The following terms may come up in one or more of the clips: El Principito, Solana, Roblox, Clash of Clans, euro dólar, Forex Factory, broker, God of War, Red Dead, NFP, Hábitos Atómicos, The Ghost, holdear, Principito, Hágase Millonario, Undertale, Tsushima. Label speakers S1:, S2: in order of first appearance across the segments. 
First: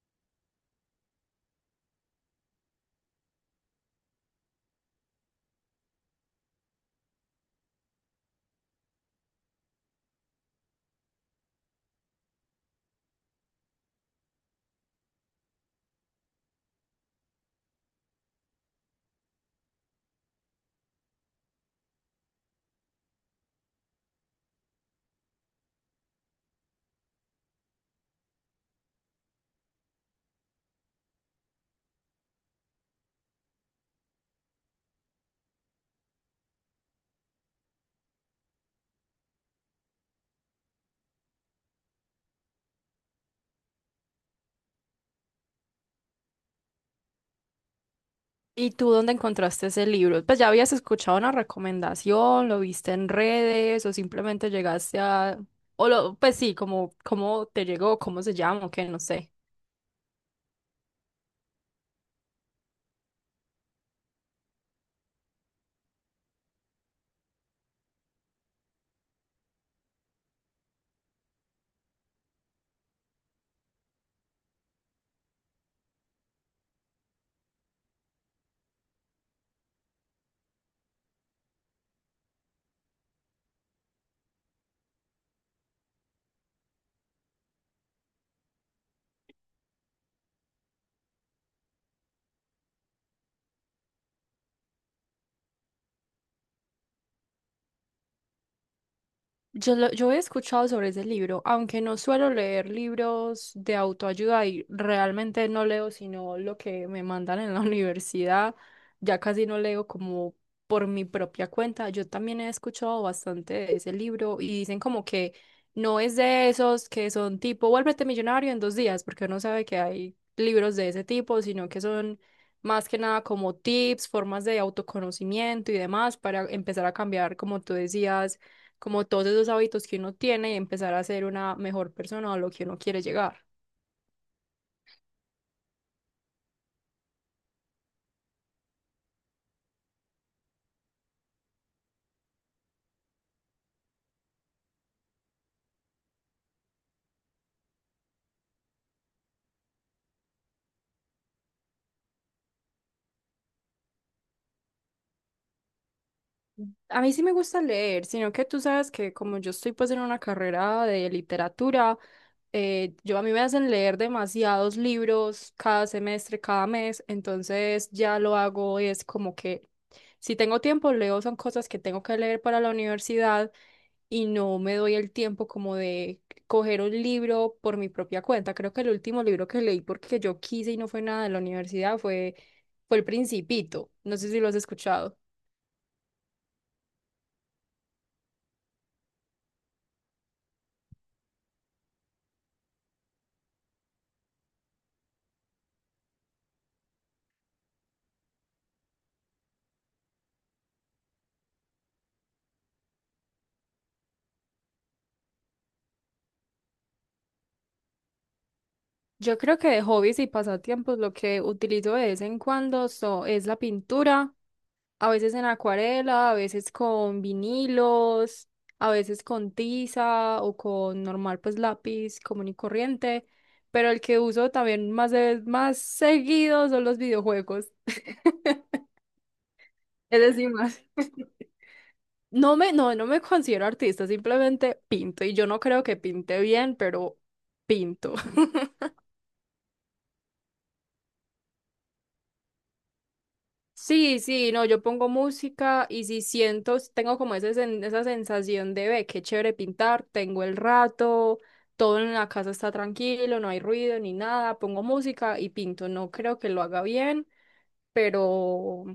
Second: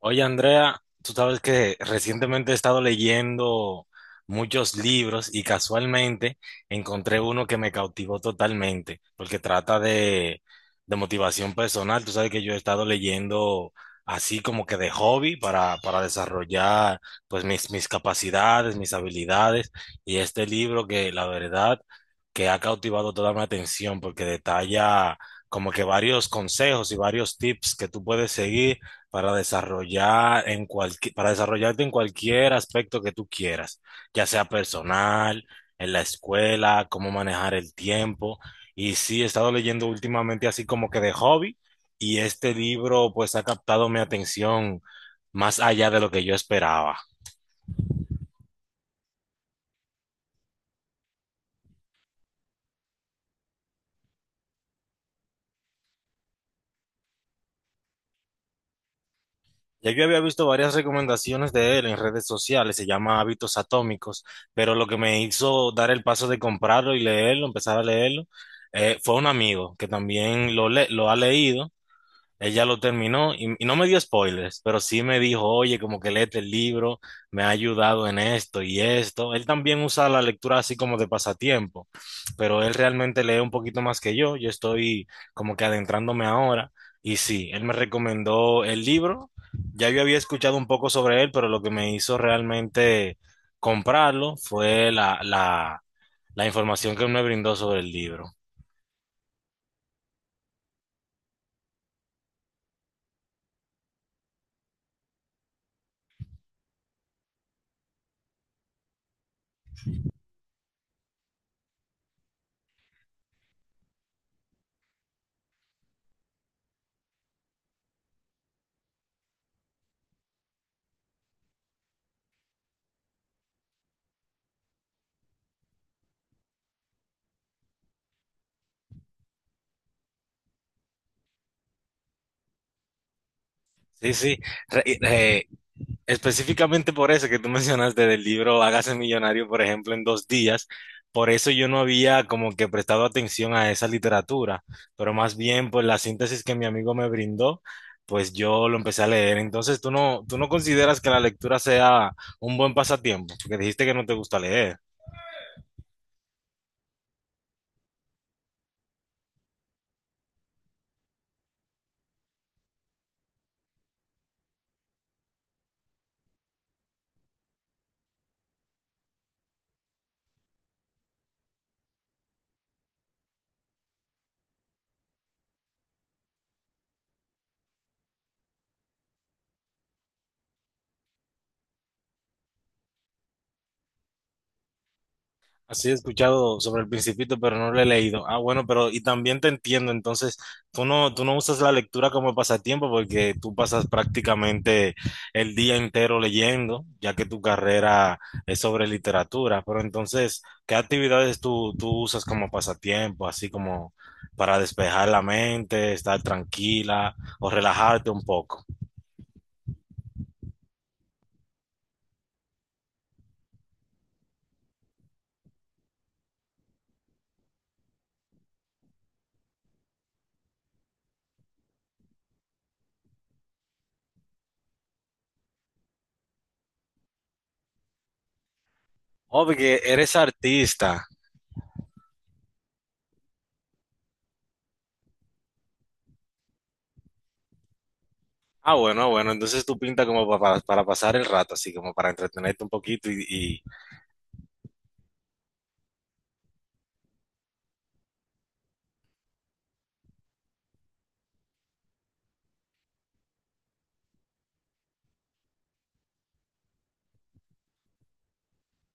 S1: Oye, Andrea, tú sabes que recientemente he estado leyendo muchos libros y casualmente encontré uno que me cautivó totalmente, porque trata de motivación personal. Tú sabes que yo he estado leyendo así como que de hobby para desarrollar pues mis capacidades, mis habilidades y este libro que la verdad que ha cautivado toda mi atención porque detalla como que varios consejos y varios tips que tú puedes seguir para desarrollar en para desarrollarte en cualquier aspecto que tú quieras, ya sea personal, en la escuela, cómo manejar el tiempo. Y sí, he estado leyendo últimamente así como que de hobby y este libro pues ha captado mi atención más allá de lo que yo esperaba.
S2: ¿Y tú dónde encontraste ese libro? Pues ya habías escuchado una recomendación, ¿lo viste en redes o simplemente llegaste a...? O lo, pues sí, como ¿cómo te llegó, cómo se llama, o qué? No sé.
S1: Ya yo había visto varias recomendaciones de él en redes sociales, se llama Hábitos Atómicos, pero lo que me hizo dar el paso de comprarlo y leerlo, empezar a leerlo, fue un amigo que también lo ha leído, ella lo terminó y no me dio spoilers, pero sí me dijo, oye, como que léete el libro, me ha ayudado en esto y esto. Él también usa la lectura así como de pasatiempo, pero él realmente lee un poquito más que yo. Yo estoy como que adentrándome ahora. Y sí, él me recomendó el libro. Ya yo había escuchado un poco sobre él, pero lo que me hizo realmente comprarlo fue la información que me brindó sobre el libro.
S2: Yo he escuchado sobre ese libro, aunque no suelo leer libros de autoayuda y realmente no leo sino lo que me mandan en la universidad, ya casi no leo como por mi propia cuenta. Yo también he escuchado bastante de ese libro y dicen como que no es de esos que son tipo, vuélvete millonario en dos días, porque uno sabe que hay libros de ese tipo, sino que son más que nada como tips, formas de autoconocimiento y demás para empezar a cambiar, como tú decías, como todos esos hábitos que uno tiene, y empezar a ser una mejor persona a lo que uno quiere llegar.
S1: Sí, sí. Re- eh, Específicamente por eso que tú mencionaste del libro Hágase Millonario, por ejemplo, en 2 días, por eso yo no había como que prestado atención a esa literatura, pero más bien por la síntesis que mi amigo me brindó, pues yo lo empecé a leer. Entonces, ¿tú no consideras que la lectura sea un buen pasatiempo? Porque dijiste que no te gusta leer.
S2: A mí sí me gusta leer, sino que tú sabes que como yo estoy pues en una carrera de literatura, yo a mí me hacen leer demasiados libros cada semestre, cada mes, entonces ya lo hago, es como que si tengo tiempo leo son cosas que tengo que leer para la universidad y no me doy el tiempo como de coger un libro por mi propia cuenta. Creo que el último libro que leí porque yo quise y no fue nada de la universidad fue El Principito. No sé si lo has escuchado.
S1: Así he escuchado sobre el Principito, pero no lo he leído. Ah, bueno, pero y también te entiendo, entonces tú no usas la lectura como pasatiempo porque tú pasas prácticamente el día entero leyendo, ya que tu carrera es sobre literatura, pero entonces, ¿qué actividades tú usas como pasatiempo, así como para despejar la mente, estar tranquila o relajarte un poco?
S2: Yo creo que de hobbies y pasatiempos lo que utilizo de vez en cuando es la pintura, a veces en acuarela, a veces con vinilos, a veces con tiza o con normal pues lápiz común y corriente, pero el que uso también más, más seguido son los videojuegos.
S1: Oh, porque eres
S2: Eres y más.
S1: artista.
S2: No me considero artista, simplemente pinto y yo no creo que pinte bien, pero pinto.
S1: Ah, bueno, bueno, entonces tú pintas como para pasar el rato, así como para entretenerte un poquito
S2: Sí, sí, no, yo pongo música y si siento, si tengo como ese, esa sensación de ve, qué chévere pintar, tengo el rato, todo en la casa está tranquilo, no hay ruido ni nada, pongo música y pinto. No creo que lo haga bien, pero,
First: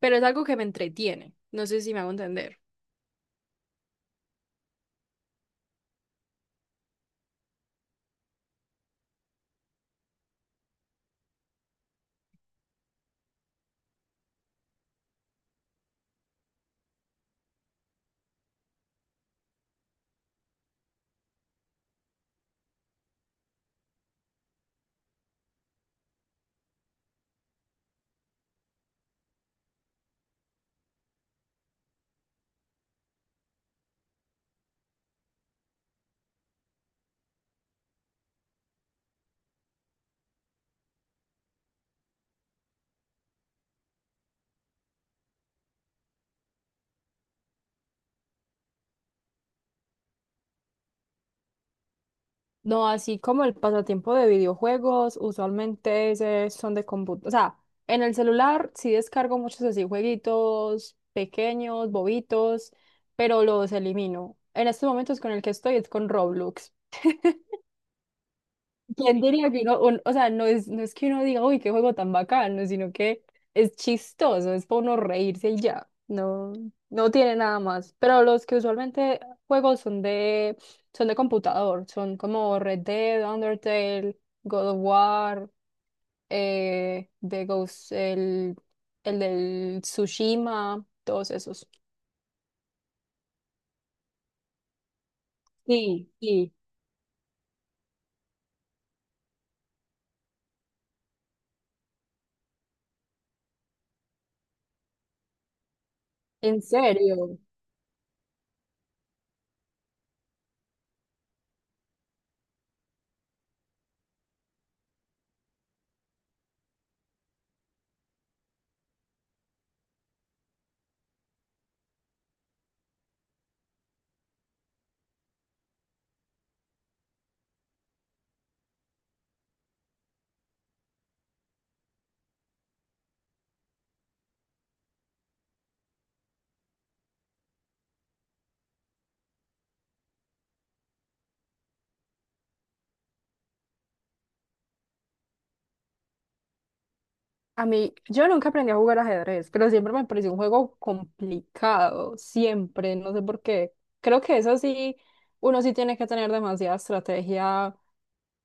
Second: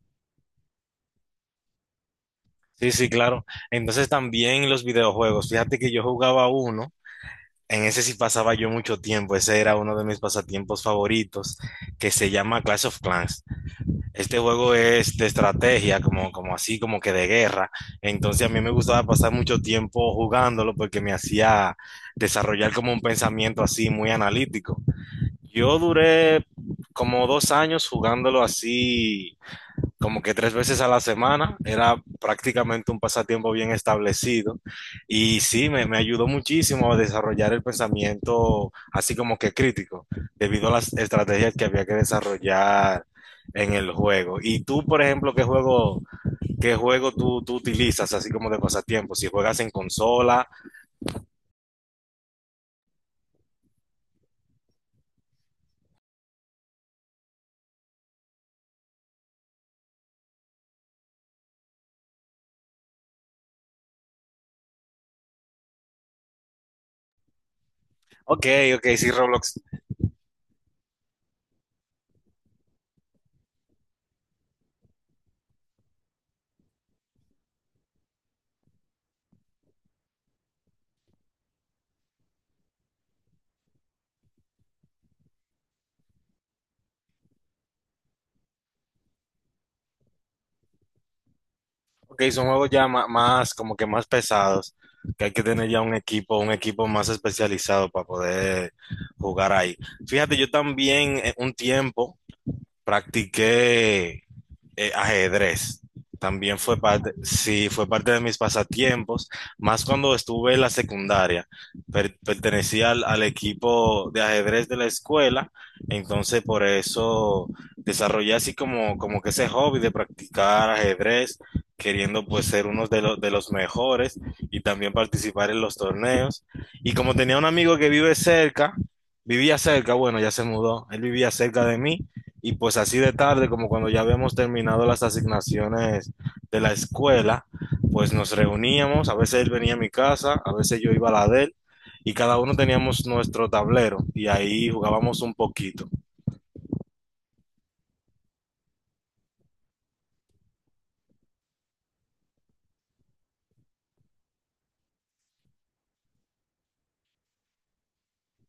S2: pero es algo que me entretiene. No sé si me hago entender.
S1: Sí, sí, claro. Entonces también los videojuegos, fíjate que yo jugaba uno, en ese sí pasaba yo mucho tiempo, ese era uno de mis pasatiempos favoritos, que se llama Clash of Clans. Este juego es de estrategia, como así, como que de guerra, entonces a mí me gustaba pasar mucho tiempo jugándolo porque me hacía desarrollar como un pensamiento así muy analítico. Yo duré como 2 años jugándolo así, como que 3 veces a la semana. Era prácticamente un pasatiempo bien establecido. Y sí, me ayudó muchísimo a desarrollar el pensamiento así como que crítico, debido a las estrategias que había que desarrollar en el juego. Y tú, por ejemplo, ¿qué juego tú utilizas así como de pasatiempo? Si juegas en consola,
S2: No, así como el pasatiempo de videojuegos, usualmente ese son de computador. O sea, en el celular sí descargo muchos así jueguitos pequeños, bobitos, pero los elimino. En estos momentos con el que estoy es con Roblox.
S1: ok, ok, sí,
S2: ¿Quién
S1: Roblox.
S2: diría que uno, o sea, no es, no es que uno diga, uy, qué juego tan bacano, sino que es chistoso, es para uno reírse y ya? No, no tiene nada más. Pero los que usualmente juego son de computador, son como Red Dead, Undertale, God of War, The Ghost, el del Tsushima, todos esos.
S1: Ok, son juegos ya más, como que más pesados, que hay que tener ya
S2: Sí,
S1: un
S2: sí,
S1: equipo más especializado para poder jugar ahí. Fíjate, yo también un tiempo practiqué ajedrez. También
S2: en
S1: fue parte,
S2: serio.
S1: sí, fue parte de mis pasatiempos, más cuando estuve en la secundaria. Pertenecía al equipo de ajedrez de la escuela, entonces por eso desarrollé así como que ese hobby de practicar ajedrez, queriendo pues ser uno de los mejores y también participar en los torneos. Y como tenía un amigo que vivía cerca, bueno, ya se mudó, él vivía cerca de mí. Y pues así de tarde, como cuando ya habíamos terminado las asignaciones de la escuela, pues nos reuníamos, a veces él venía a mi casa, a veces yo iba a la de él, y cada uno teníamos nuestro tablero y ahí jugábamos un poquito.
S2: A mí, yo nunca aprendí a jugar ajedrez, pero siempre me pareció un juego complicado, siempre, no sé por qué. Creo que eso sí, uno sí tiene que tener demasiada estrategia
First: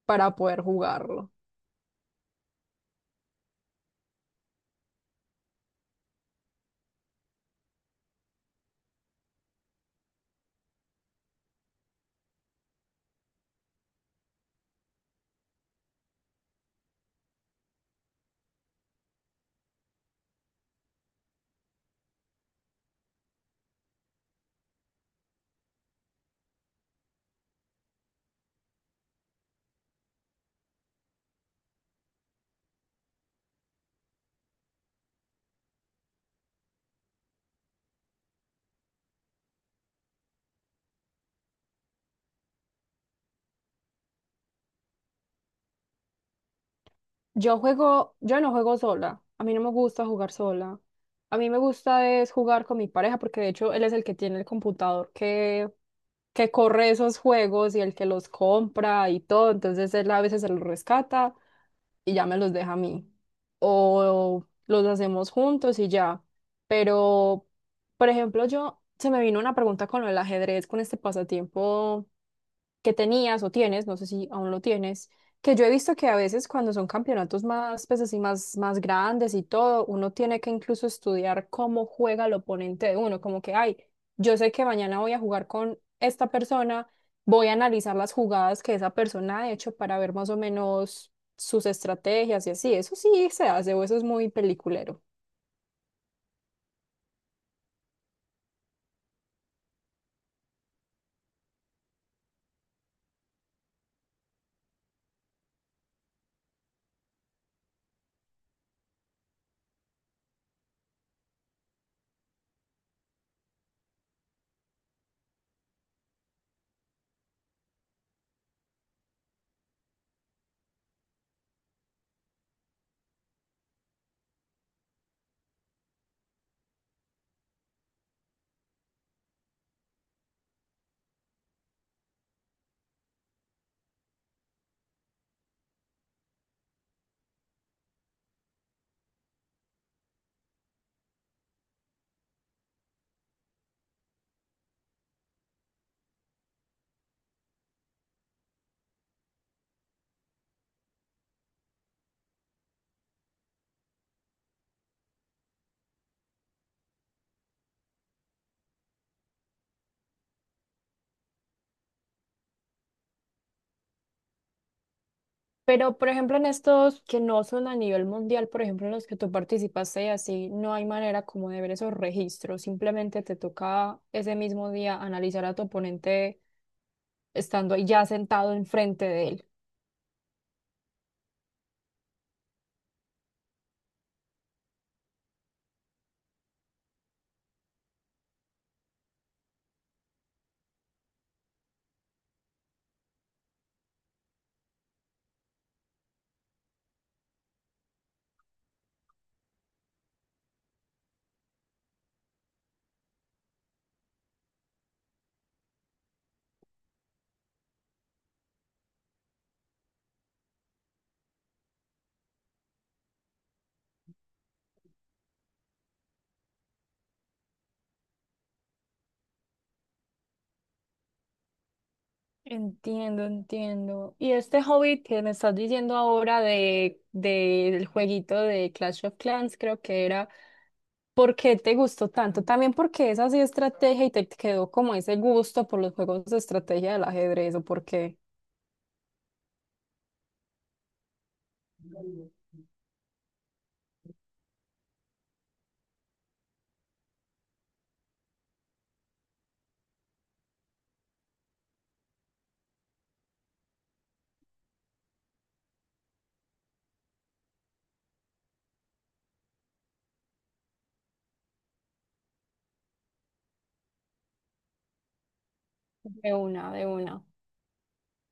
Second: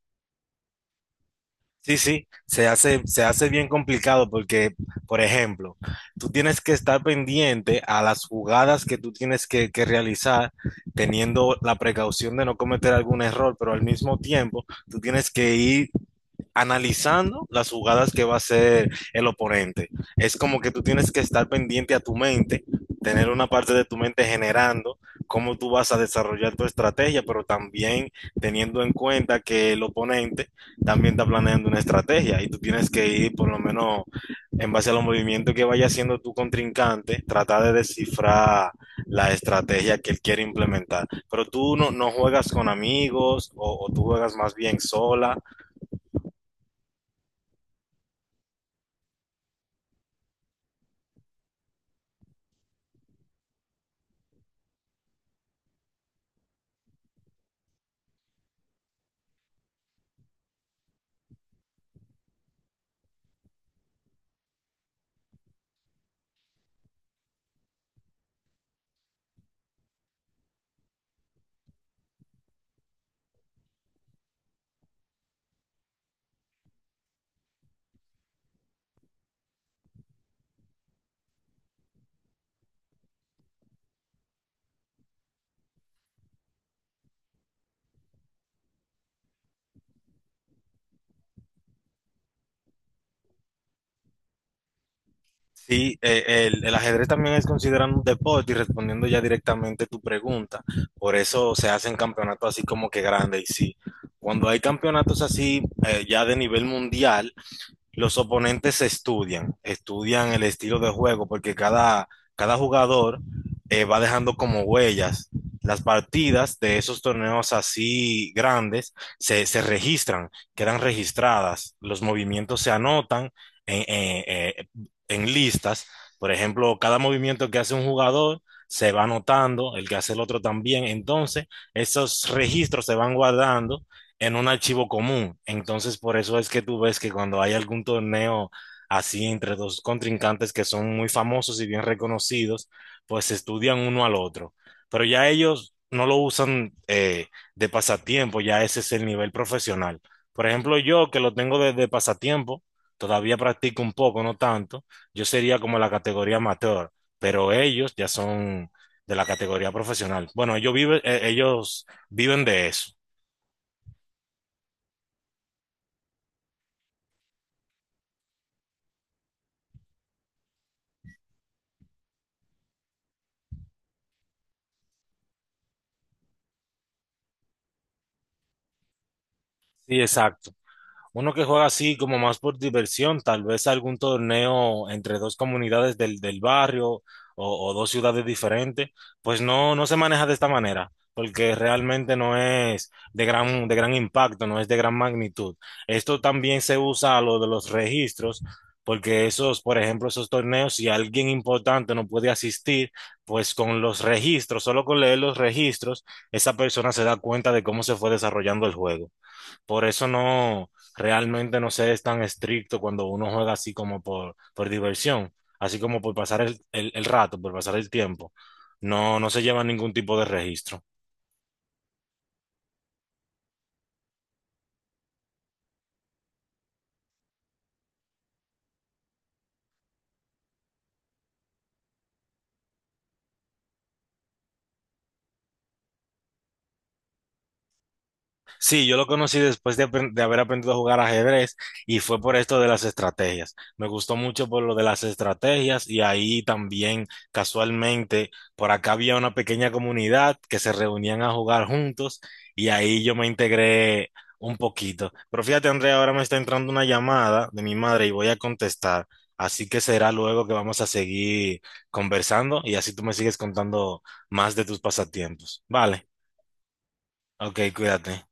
S2: para poder jugarlo.
S1: Sí, sí, se hace bien complicado porque, por ejemplo, tú tienes que estar pendiente a las jugadas que tú tienes que realizar, teniendo la precaución de no cometer algún error, pero al mismo tiempo tú tienes que ir analizando las jugadas que va a hacer el oponente. Es como que tú tienes que estar pendiente a tu mente, tener una parte de tu mente generando cómo tú vas a desarrollar tu estrategia, pero también teniendo en cuenta que el oponente también está planeando una estrategia y tú tienes que ir por lo menos en base a los movimientos que vaya haciendo tu contrincante, tratar de descifrar la estrategia que él quiere implementar. Pero tú no, no juegas con amigos o tú juegas más bien sola.
S2: Yo juego, yo no juego sola. A mí no me gusta jugar sola. A mí me gusta es jugar con mi pareja porque de hecho él es el que tiene el computador que corre esos juegos y el que los compra y todo. Entonces él a veces se los rescata y ya me los deja a mí. O los hacemos juntos y ya. Pero, por ejemplo, yo se me vino una pregunta con el ajedrez, con este pasatiempo que tenías o tienes, no sé si aún lo tienes, que yo he visto que a veces cuando son campeonatos más, pues así, más, más grandes y todo, uno tiene que incluso estudiar cómo juega el oponente de uno, como que, ay, yo sé que mañana voy a jugar con esta persona, voy a analizar las jugadas que esa persona ha hecho para ver más o menos sus estrategias y así, ¿eso sí se hace o eso es muy peliculero?
S1: Sí, el ajedrez también es considerado un deporte y respondiendo ya directamente tu pregunta, por eso se hacen campeonatos así como que grandes y sí, cuando hay campeonatos así ya de nivel mundial, los oponentes se estudian, estudian el estilo de juego, porque cada jugador va dejando como huellas. Las partidas de esos torneos así grandes se registran, quedan registradas, los movimientos se anotan en, eh, eh, en listas. Por ejemplo, cada movimiento que hace un jugador se va anotando, el que hace el otro también. Entonces, esos registros se van guardando en un archivo común. Entonces, por eso es que tú ves que cuando hay algún torneo así entre 2 contrincantes que son muy famosos y bien reconocidos, pues se estudian uno al otro. Pero ya ellos no lo usan de pasatiempo, ya ese es el nivel profesional. Por ejemplo, yo que lo tengo desde pasatiempo, todavía practico un poco, no tanto, yo sería como la categoría amateur, pero ellos ya son de la categoría profesional. Bueno, ellos viven de eso.
S2: Pero, por ejemplo, en estos que no son a nivel mundial, por ejemplo, en los que tú participaste y así, no hay manera como de ver esos registros. Simplemente te toca ese mismo día analizar a tu oponente estando ahí ya sentado enfrente de él.
S1: Sí, exacto. Uno que juega así como más por diversión, tal vez algún torneo entre 2 comunidades del barrio o 2 ciudades diferentes, pues no, no se maneja de esta manera, porque realmente no es de de gran impacto, no es de gran magnitud. Esto también se usa a lo de los registros, porque esos, por ejemplo, esos torneos, si alguien importante no puede asistir, pues con los registros, solo con leer los registros, esa persona se da cuenta de cómo se fue desarrollando el juego. Por eso no, realmente no se es tan estricto cuando uno juega así como por diversión, así como por pasar el rato, por pasar el tiempo. No, no se lleva ningún tipo de registro.
S2: Entiendo, entiendo. Y este hobby que me estás diciendo ahora del jueguito de Clash of Clans, creo que era, ¿por qué te gustó tanto? También porque es así estrategia y te quedó como ese gusto por los juegos de estrategia del ajedrez, ¿o por qué?
S1: Sí, yo lo conocí después de, de haber aprendido a jugar ajedrez y fue por esto de las estrategias. Me gustó mucho por lo de las estrategias y ahí también casualmente por acá había una pequeña comunidad que se reunían a jugar juntos y ahí yo me integré un poquito. Pero fíjate, Andrea, ahora me está entrando una llamada de mi madre y voy a contestar. Así que será luego que vamos a seguir conversando y así tú me sigues contando más de tus pasatiempos. Vale,
S2: De una, de una.
S1: ok, cuídate.